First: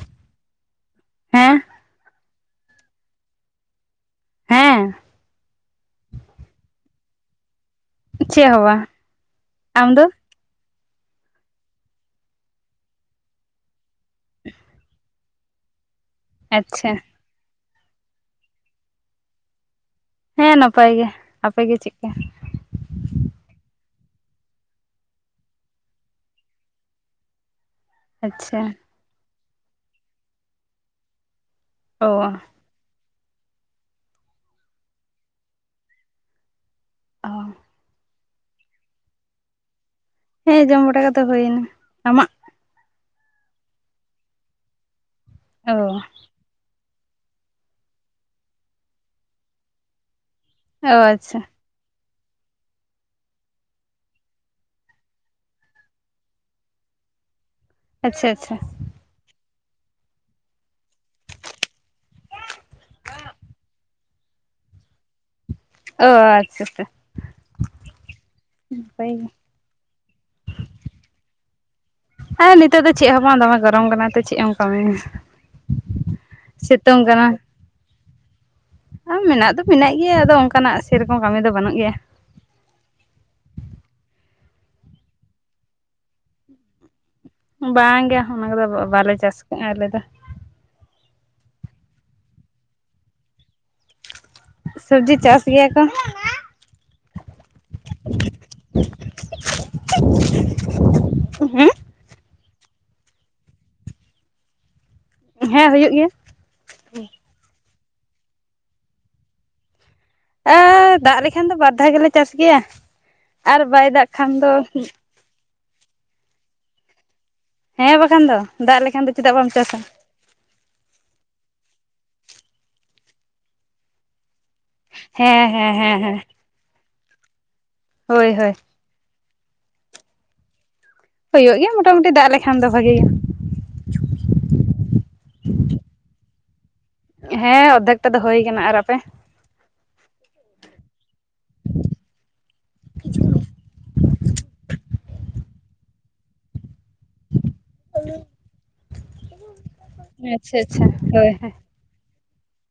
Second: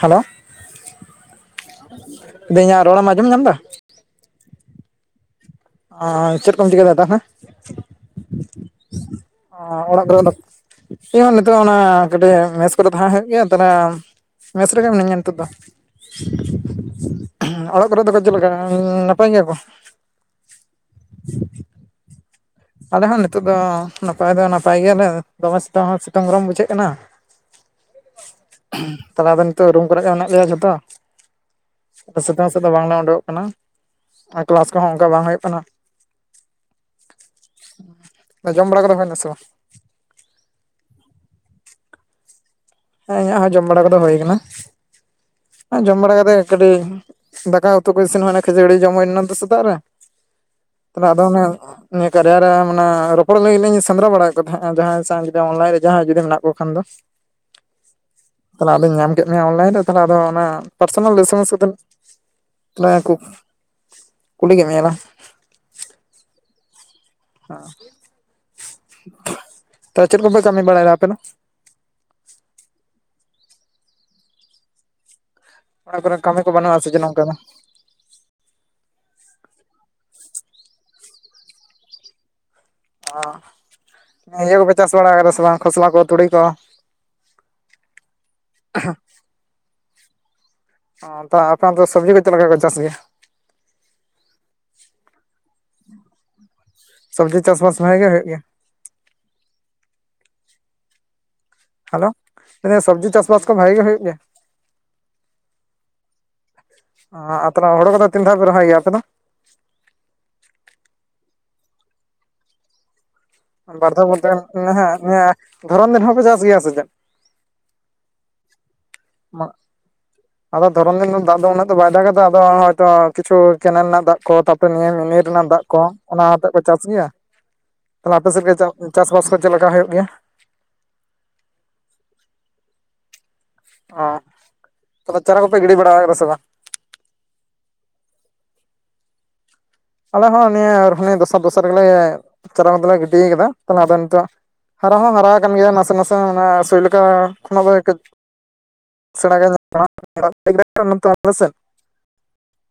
Hello ᱞᱟᱹᱭ ᱦᱮᱸ ᱫᱤᱧ ᱤᱧᱟᱹᱜ ᱨᱚᱲᱢ ᱟᱸᱡᱚᱢ ᱧᱟᱢ ᱮᱫᱟ? ᱦᱮᱸ ᱪᱮᱫ ᱠᱚᱢ ᱪᱤᱠᱟᱹ ᱭᱮᱫᱟ ᱛᱟᱦᱚᱞᱮ ᱪᱮᱫ ᱦᱚᱸ ᱵᱟᱝ ᱚᱲᱟᱜ ᱠᱚᱨᱮ ᱫᱚ ᱤᱧᱦᱚᱸ ᱱᱤᱛᱚᱜ ᱚᱱᱟ ᱠᱟᱹᱴᱤᱡ ᱢᱮᱥ ᱠᱚᱨᱮ ᱛᱟᱦᱮᱸ ᱦᱩᱭᱩᱜ ᱜᱮᱭᱟ ᱛᱟᱦᱚᱞᱮ ᱢᱮᱥ ᱨᱮᱜᱮ ᱢᱤᱱᱟᱹᱧᱟ ᱱᱤᱛᱚᱜ ᱫᱚ ᱟᱪᱪᱷᱟ ᱚᱲᱟᱜ ᱠᱚᱨᱮ ᱫᱚᱠᱚ ᱪᱮᱫ ᱞᱮᱠᱟ ᱱᱟᱯᱟᱭ ᱜᱮᱭᱟ ᱠᱚ? ᱦᱮᱸ ᱱᱟᱯᱟᱭ ᱜᱮ ᱟᱯᱮ ᱜᱮ᱾ ᱪᱮᱫ ᱞᱮᱠᱟ? ᱟᱞᱮ ᱦᱚᱸ ᱱᱤᱛᱳᱜ ᱫᱚ ᱱᱟᱯᱟᱭ ᱫᱚ ᱱᱟᱯᱟᱭ ᱜᱮᱭᱟᱞᱮ ᱫᱚᱢᱮ ᱥᱤᱛᱩᱝ ᱦᱚᱸ ᱥᱤᱛᱩᱝ ᱜᱚᱨᱚᱢ ᱵᱩᱡᱷᱟᱹᱜ ᱠᱟᱱᱟ᱾ [inaudible] ᱟᱪᱪᱷᱟ ᱛᱟᱞᱟ ᱫᱚ ᱱᱤᱛᱚᱜ ᱨᱩᱢ ᱠᱚᱨᱮ ᱜᱮ ᱢᱮᱱᱟᱜ ᱞᱮᱭᱟ ᱡᱷᱚᱛᱚ ᱚ ᱥᱮᱛ ᱱᱤᱛᱚᱜ ᱫᱚ ᱵᱟᱝᱞᱮ ᱩᱰᱩᱠᱚᱜ ᱠᱟᱱᱟ ᱟᱨ ᱠᱮᱞᱟᱥ ᱠᱚᱦᱚᱸ ᱚᱱᱠᱟ ᱵᱟᱝ ᱦᱩᱭᱩᱜ ᱠᱟᱱᱟ ᱚ ᱡᱚᱢ ᱵᱟᱲᱟ ᱠᱚᱫᱚ ᱦᱩᱭᱱᱟ ᱥᱮ ᱵᱟᱝ? ᱦᱮᱸ ᱡᱚᱢ ᱵᱟᱲᱟ ᱠᱚᱫᱚ ᱦᱚᱭᱮᱱᱟ᱾ ᱮᱱᱟ ᱟᱢᱟᱜ? ᱦᱮᱸ ᱤᱧᱟᱹᱜ ᱦᱚᱸ ᱡᱚᱢ ᱵᱟᱲᱟ ᱠᱚᱫᱚ ᱦᱩᱭᱩᱭᱟ ᱟᱠᱟᱱᱟ ᱚ ᱡᱚᱢ ᱵᱟᱲᱟ ᱠᱟᱛᱮ ᱠᱟᱹᱴᱤᱡ ᱫᱟᱠᱟ ᱩᱛᱩ ᱠᱚ ᱤᱥᱤᱱ ᱦᱩᱭᱱᱟ ᱠᱷᱟᱹᱡᱟᱹᱲᱤ ᱡᱚᱢ ᱦᱩᱭᱱᱟ ᱛᱚ ᱥᱮᱛᱟᱜ ᱨᱮ ᱚ ᱛᱟᱦᱮ ᱟᱪᱪᱷᱟ ᱟᱫᱚᱱᱮ ᱱᱤᱭᱟᱹ ᱠᱟᱨᱭᱟ ᱨᱮ ᱢᱟᱱᱮ ᱨᱚᱯᱚᱲ ᱞᱟᱹᱜᱤᱫ ᱞᱤᱧ ᱥᱮᱸᱫᱽᱨᱟ ᱵᱟᱲᱟᱭᱮᱫ ᱠᱚ ᱛᱟᱦᱮᱸᱫ ᱡᱟᱦᱟᱸᱭ ᱥᱟᱶ ᱡᱩᱫᱤ ᱚᱱᱞᱟᱭᱤᱱ ᱨᱮ ᱡᱟᱦᱟᱸᱭ ᱡᱩᱫᱤ ᱢᱮᱱᱟᱜ ᱠᱚ ᱠᱷᱟᱱ ᱫᱚ ᱟᱪᱪᱷᱟ ᱟᱪᱪᱷᱟ ᱛᱟᱦᱚᱞᱮ ᱟᱫᱚᱧ ᱧᱟᱢ ᱠᱮᱫ ᱢᱮᱭᱟ ᱚᱱᱞᱟᱭᱤᱱ ᱨᱮ ᱛᱟᱦᱚᱞᱮ ᱟᱫᱚ ᱚᱱᱟ ᱯᱟᱨᱥᱚᱱᱟᱞ ᱮᱥᱤᱢᱮᱱᱥ ᱠᱟᱛᱮ ᱞᱟ. ᱭ ᱠᱩ ᱠᱩᱞᱤ ᱠᱮᱫ ᱢᱮᱧᱟ ᱞᱟᱝ ᱚ ᱟᱪᱷᱟ ᱛᱚ ᱛᱚ ᱪᱮᱫ ᱠᱚᱯᱮ ᱠᱟᱹᱢᱤ ᱵᱟᱲᱟᱭᱮᱫᱚ ᱟᱯᱮ ᱫᱚ ᱦᱮᱸ ᱱᱤᱛᱚᱜ ᱫᱚ ᱪᱮᱫ ᱦᱚᱸ ᱵᱟᱝ ᱫᱚᱢᱮ ᱜᱚᱨᱚᱢ ᱠᱟᱱᱟ ᱪᱮᱫ ᱦᱚᱸ ᱮᱢ ᱠᱟᱹᱢᱤᱭᱟ? ᱚᱲᱟᱜ ᱠᱚᱨᱮ ᱠᱟᱹᱢᱤ ᱠᱚ ᱵᱟᱹᱱᱩᱜᱼᱟ ᱥᱮ ᱥᱤᱛᱩᱝ ᱡᱮᱱᱚᱝᱠᱟ ᱠᱟᱱᱟ ᱫᱚ ᱢᱮᱱᱟᱜ ᱫᱚ ᱢᱮᱱᱟᱜ ᱜᱮᱭᱟ ᱟᱫᱚ ᱚᱱᱠᱟᱱᱟᱜ ᱥᱮᱨᱚᱠᱚᱢ ᱠᱟᱹᱢᱤ ᱫᱚ ᱵᱟᱹᱱᱩᱜ ᱜᱮᱭᱟ᱾ ᱚ ᱤᱭᱟᱹ ᱠᱚᱯᱮ ᱪᱟᱥ ᱵᱟᱲᱟ ᱠᱟᱫᱟ ᱥᱮ ᱵᱟᱝ ᱠᱷᱚᱥᱞᱟ ᱠᱚ ᱛᱩᱲᱤ ᱠᱚ? ᱵᱟᱝ ᱜᱮᱭᱟ ᱚᱱᱟ ᱠᱚᱫᱚ ᱵᱟᱞᱮ ᱪᱟᱥ ᱠᱟᱜᱼᱟ ᱟᱞᱮ ᱫᱚ ᱟᱯᱮ ᱚᱱᱛᱮ ᱫᱚ ᱥᱚᱵᱡᱤ ᱠᱚ ᱪᱮᱫ ᱞᱮᱠᱟ ᱠᱚ ᱪᱟᱥ ᱜᱮᱭᱟ? ᱥᱚᱵᱽᱡᱤ ᱪᱟᱥ ᱜᱮᱭᱟ ᱠᱚ ᱥᱚᱵᱽᱡᱤ ᱪᱟᱥᱵᱟᱥ ᱵᱷᱟᱜᱤ ᱜᱮ ᱦᱩᱭᱩᱜ ᱜᱮᱭᱟ ᱦᱮᱸ ᱦᱮᱞᱳ ᱥᱚᱵᱽᱡᱤ ᱪᱟᱥᱵᱟᱥ ᱠᱚ ᱵᱷᱟᱜᱤ ᱜᱮ ᱦᱩᱭᱩᱜ ᱜᱮᱭᱟ? ᱦᱮᱸ ᱦᱩᱭᱩᱜ ᱜᱮᱭᱟ᱾ ᱦᱩᱲᱩ ᱠᱚ ᱫᱚ ᱛᱤᱱ ᱫᱷᱟᱣ ᱯᱮ ᱨᱚᱦᱚᱭ ᱯᱮ ᱟᱯᱮ ᱫᱚ ᱮᱻ ᱫᱟᱜ ᱞᱮᱠᱷᱟᱱ ᱫᱚ ᱵᱟᱨ ᱫᱷᱟᱣ ᱜᱮᱞᱮ ᱪᱟᱥ ᱜᱮᱭᱟ ᱟᱨ ᱵᱟᱭ ᱫᱟᱜ ᱠᱷᱟᱱ ᱫᱚ ᱱᱚᱣᱟ ᱫᱷᱚᱨᱚᱱ ᱫᱤᱱ ᱦᱚᱸᱯᱮ ᱪᱟᱥ ᱜᱮᱭᱟ ᱥᱮ ᱪᱮᱫ? ᱦᱮᱸ ᱵᱟᱠᱷᱟᱱ ᱫᱚ ᱫᱟᱜ ᱞᱮᱠᱷᱟᱱ ᱫᱚ ᱪᱮᱫᱟᱜ ᱵᱟᱢ ᱪᱟᱥᱟ ᱟᱫᱚ ᱫᱷᱚᱨᱚᱱ ᱫᱤᱱ ᱫᱟᱜ ᱫᱚ ᱩᱱᱟᱹᱜ ᱫᱚ ᱵᱟᱭ ᱫᱟᱜ ᱠᱟᱫᱟ ᱟᱫᱚ ᱠᱤᱪᱷᱩ ᱠᱮᱱᱮᱞ ᱨᱮᱱᱟᱜ ᱫᱟᱜ ᱠᱚ ᱛᱟᱯᱚᱨᱮ ᱱᱤᱨ ᱦᱮᱸ ᱨᱮᱱᱟᱜ ᱫᱟᱜ ᱦᱮᱸ ᱠᱚ ᱦᱮᱸ ᱦᱮᱸ ᱚᱱᱟ ᱦᱚᱛᱮᱫ ᱯᱮ ᱪᱟᱥ ᱜᱮᱭᱟ ᱛᱟᱦᱚᱞᱮ ᱟᱯᱮ ᱦᱳᱭ ᱥᱮᱫ ᱦᱳᱭ ᱜᱮ ᱪᱟᱥᱵᱟᱥ ᱠᱚ ᱪᱮᱫ ᱞᱮᱠᱟ ᱦᱩᱭᱩᱜ ᱜᱮᱭᱟ? ᱦᱩᱭᱩᱜ ᱜᱮᱭᱟ ᱢᱚᱴᱟᱢᱩᱴᱤ ᱫᱟᱜ ᱞᱮᱠᱷᱟᱱ ᱫᱚ ᱵᱷᱟᱜᱤ ᱜᱮᱭᱟ ᱚᱻ ᱛᱚᱵᱮ ᱪᱟᱨᱟ ᱠᱚᱯᱮ ᱜᱤᱰᱤ ᱵᱟᱲᱟ ᱥᱮ ᱵᱟᱝ? ᱦᱮᱸ ᱚᱫᱷᱮᱠ ᱴᱟᱜ ᱫᱚ ᱦᱳᱭ ᱠᱟᱱᱟ᱾ ᱟᱨ ᱟᱯᱮ? ᱟᱞᱮ ᱦᱚᱸ ᱱᱤᱭᱟᱹ ᱟᱨᱤᱭᱟᱹ ᱫᱚᱥᱟᱨ ᱫᱚᱥᱟᱨ ᱜᱮᱞᱮ ᱪᱟᱨᱟ ᱠᱟᱛᱮᱞᱮ ᱜᱤᱰᱤᱭ ᱠᱟᱫᱟ ᱛᱟᱦᱞᱮ ᱟᱫᱚ ᱱᱤᱛᱚᱜ ᱦᱟᱨᱟ ᱦᱚᱸ ᱦᱟᱨᱟ ᱟᱠᱟᱱ ᱜᱮᱭᱟ ᱱᱟᱥᱮ ᱱᱟᱥᱮ ᱚᱱᱟ ᱥᱩᱭ ᱞᱮᱠᱟ ᱠᱷᱚᱱᱟᱜ [inaudible] [unintelligible] ᱟᱪᱪᱷᱟ ᱟᱪᱪᱷᱟ ᱦᱳᱭ ᱥᱮᱱ ᱦᱳᱭ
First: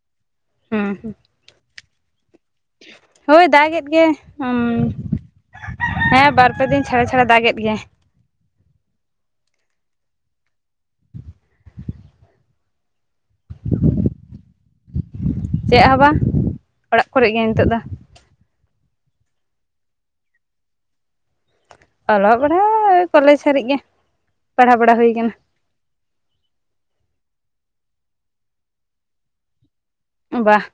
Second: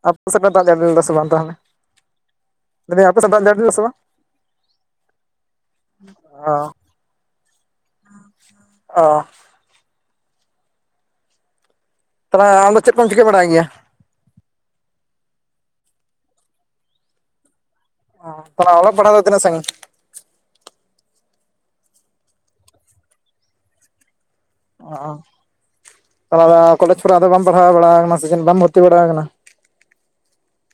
ᱟᱯᱮ ᱥᱮᱫ ᱯᱮ ᱫᱟᱜ ᱡᱟᱲᱤ ᱦᱩᱸ ᱞᱮᱫᱟ ᱥᱮ ᱦᱩᱸ ᱵᱟᱝ ᱛᱟᱦᱚᱞᱮ? ᱞᱟᱹᱭᱫᱟᱹᱧ ᱟᱯᱮ ᱥᱮᱫ ᱫᱟᱜ ᱦᱳᱭ ᱡᱟᱹᱲᱤ ᱞᱮᱫᱟ ᱥᱮ ᱫᱟᱜᱮᱫ ᱵᱟᱝ ᱜᱮᱭᱟᱭ ᱦᱩᱸ ᱦᱮᱸ ᱚ ᱵᱟᱨ ᱯᱮ ᱫᱤᱱ ᱪᱷᱟᱲᱟ ᱪᱷᱟᱲᱟ ᱫᱟᱜᱮᱫ ᱜᱮᱭᱟᱭ᱾ ᱚ ᱟᱢᱫᱚ ᱪᱮᱫ ᱠᱚᱢ ᱪᱤᱠᱟᱹ ᱵᱟᱲᱟᱭ ᱜᱮᱭᱟ? ᱪᱮᱫ ᱦᱚᱸ ᱵᱟᱝ ᱚᱲᱟᱜ ᱠᱚᱨᱮᱜ ᱜᱮ ᱱᱤᱛᱚᱜ ᱫᱚ᱾ ᱚ ᱛᱟᱦᱚᱞᱮ ᱚᱞᱚᱜ ᱯᱟᱲᱦᱟᱜ ᱫᱚ ᱛᱤᱱᱟᱹᱜ ᱥᱟᱸᱜᱤᱧ? ᱚᱞᱚᱜ ᱯᱟᱲᱦᱟᱣ ᱠᱚᱞᱮᱡᱽ ᱦᱟᱹᱨᱤᱡ ᱜᱮ᱾ ᱯᱟᱲᱦᱟᱣ ᱵᱟᱲᱟ ᱚ ᱦᱩᱭ ᱠᱟᱱᱟ ᱛᱟᱦᱚᱞᱮ ᱠᱚᱞᱮᱡᱽ ᱠᱚᱨᱮ ᱟᱫᱚ ᱵᱟᱢ ᱯᱟᱲᱦᱟᱣ ᱵᱟᱲᱟᱣ ᱟᱠᱟᱱᱟ ᱥᱮ ᱪᱮᱫ ᱵᱟᱢ ᱵᱷᱚᱨᱛᱤ ᱵᱟᱲᱟᱣ ᱟᱠᱟᱱᱟ᱾ ᱵᱟᱦ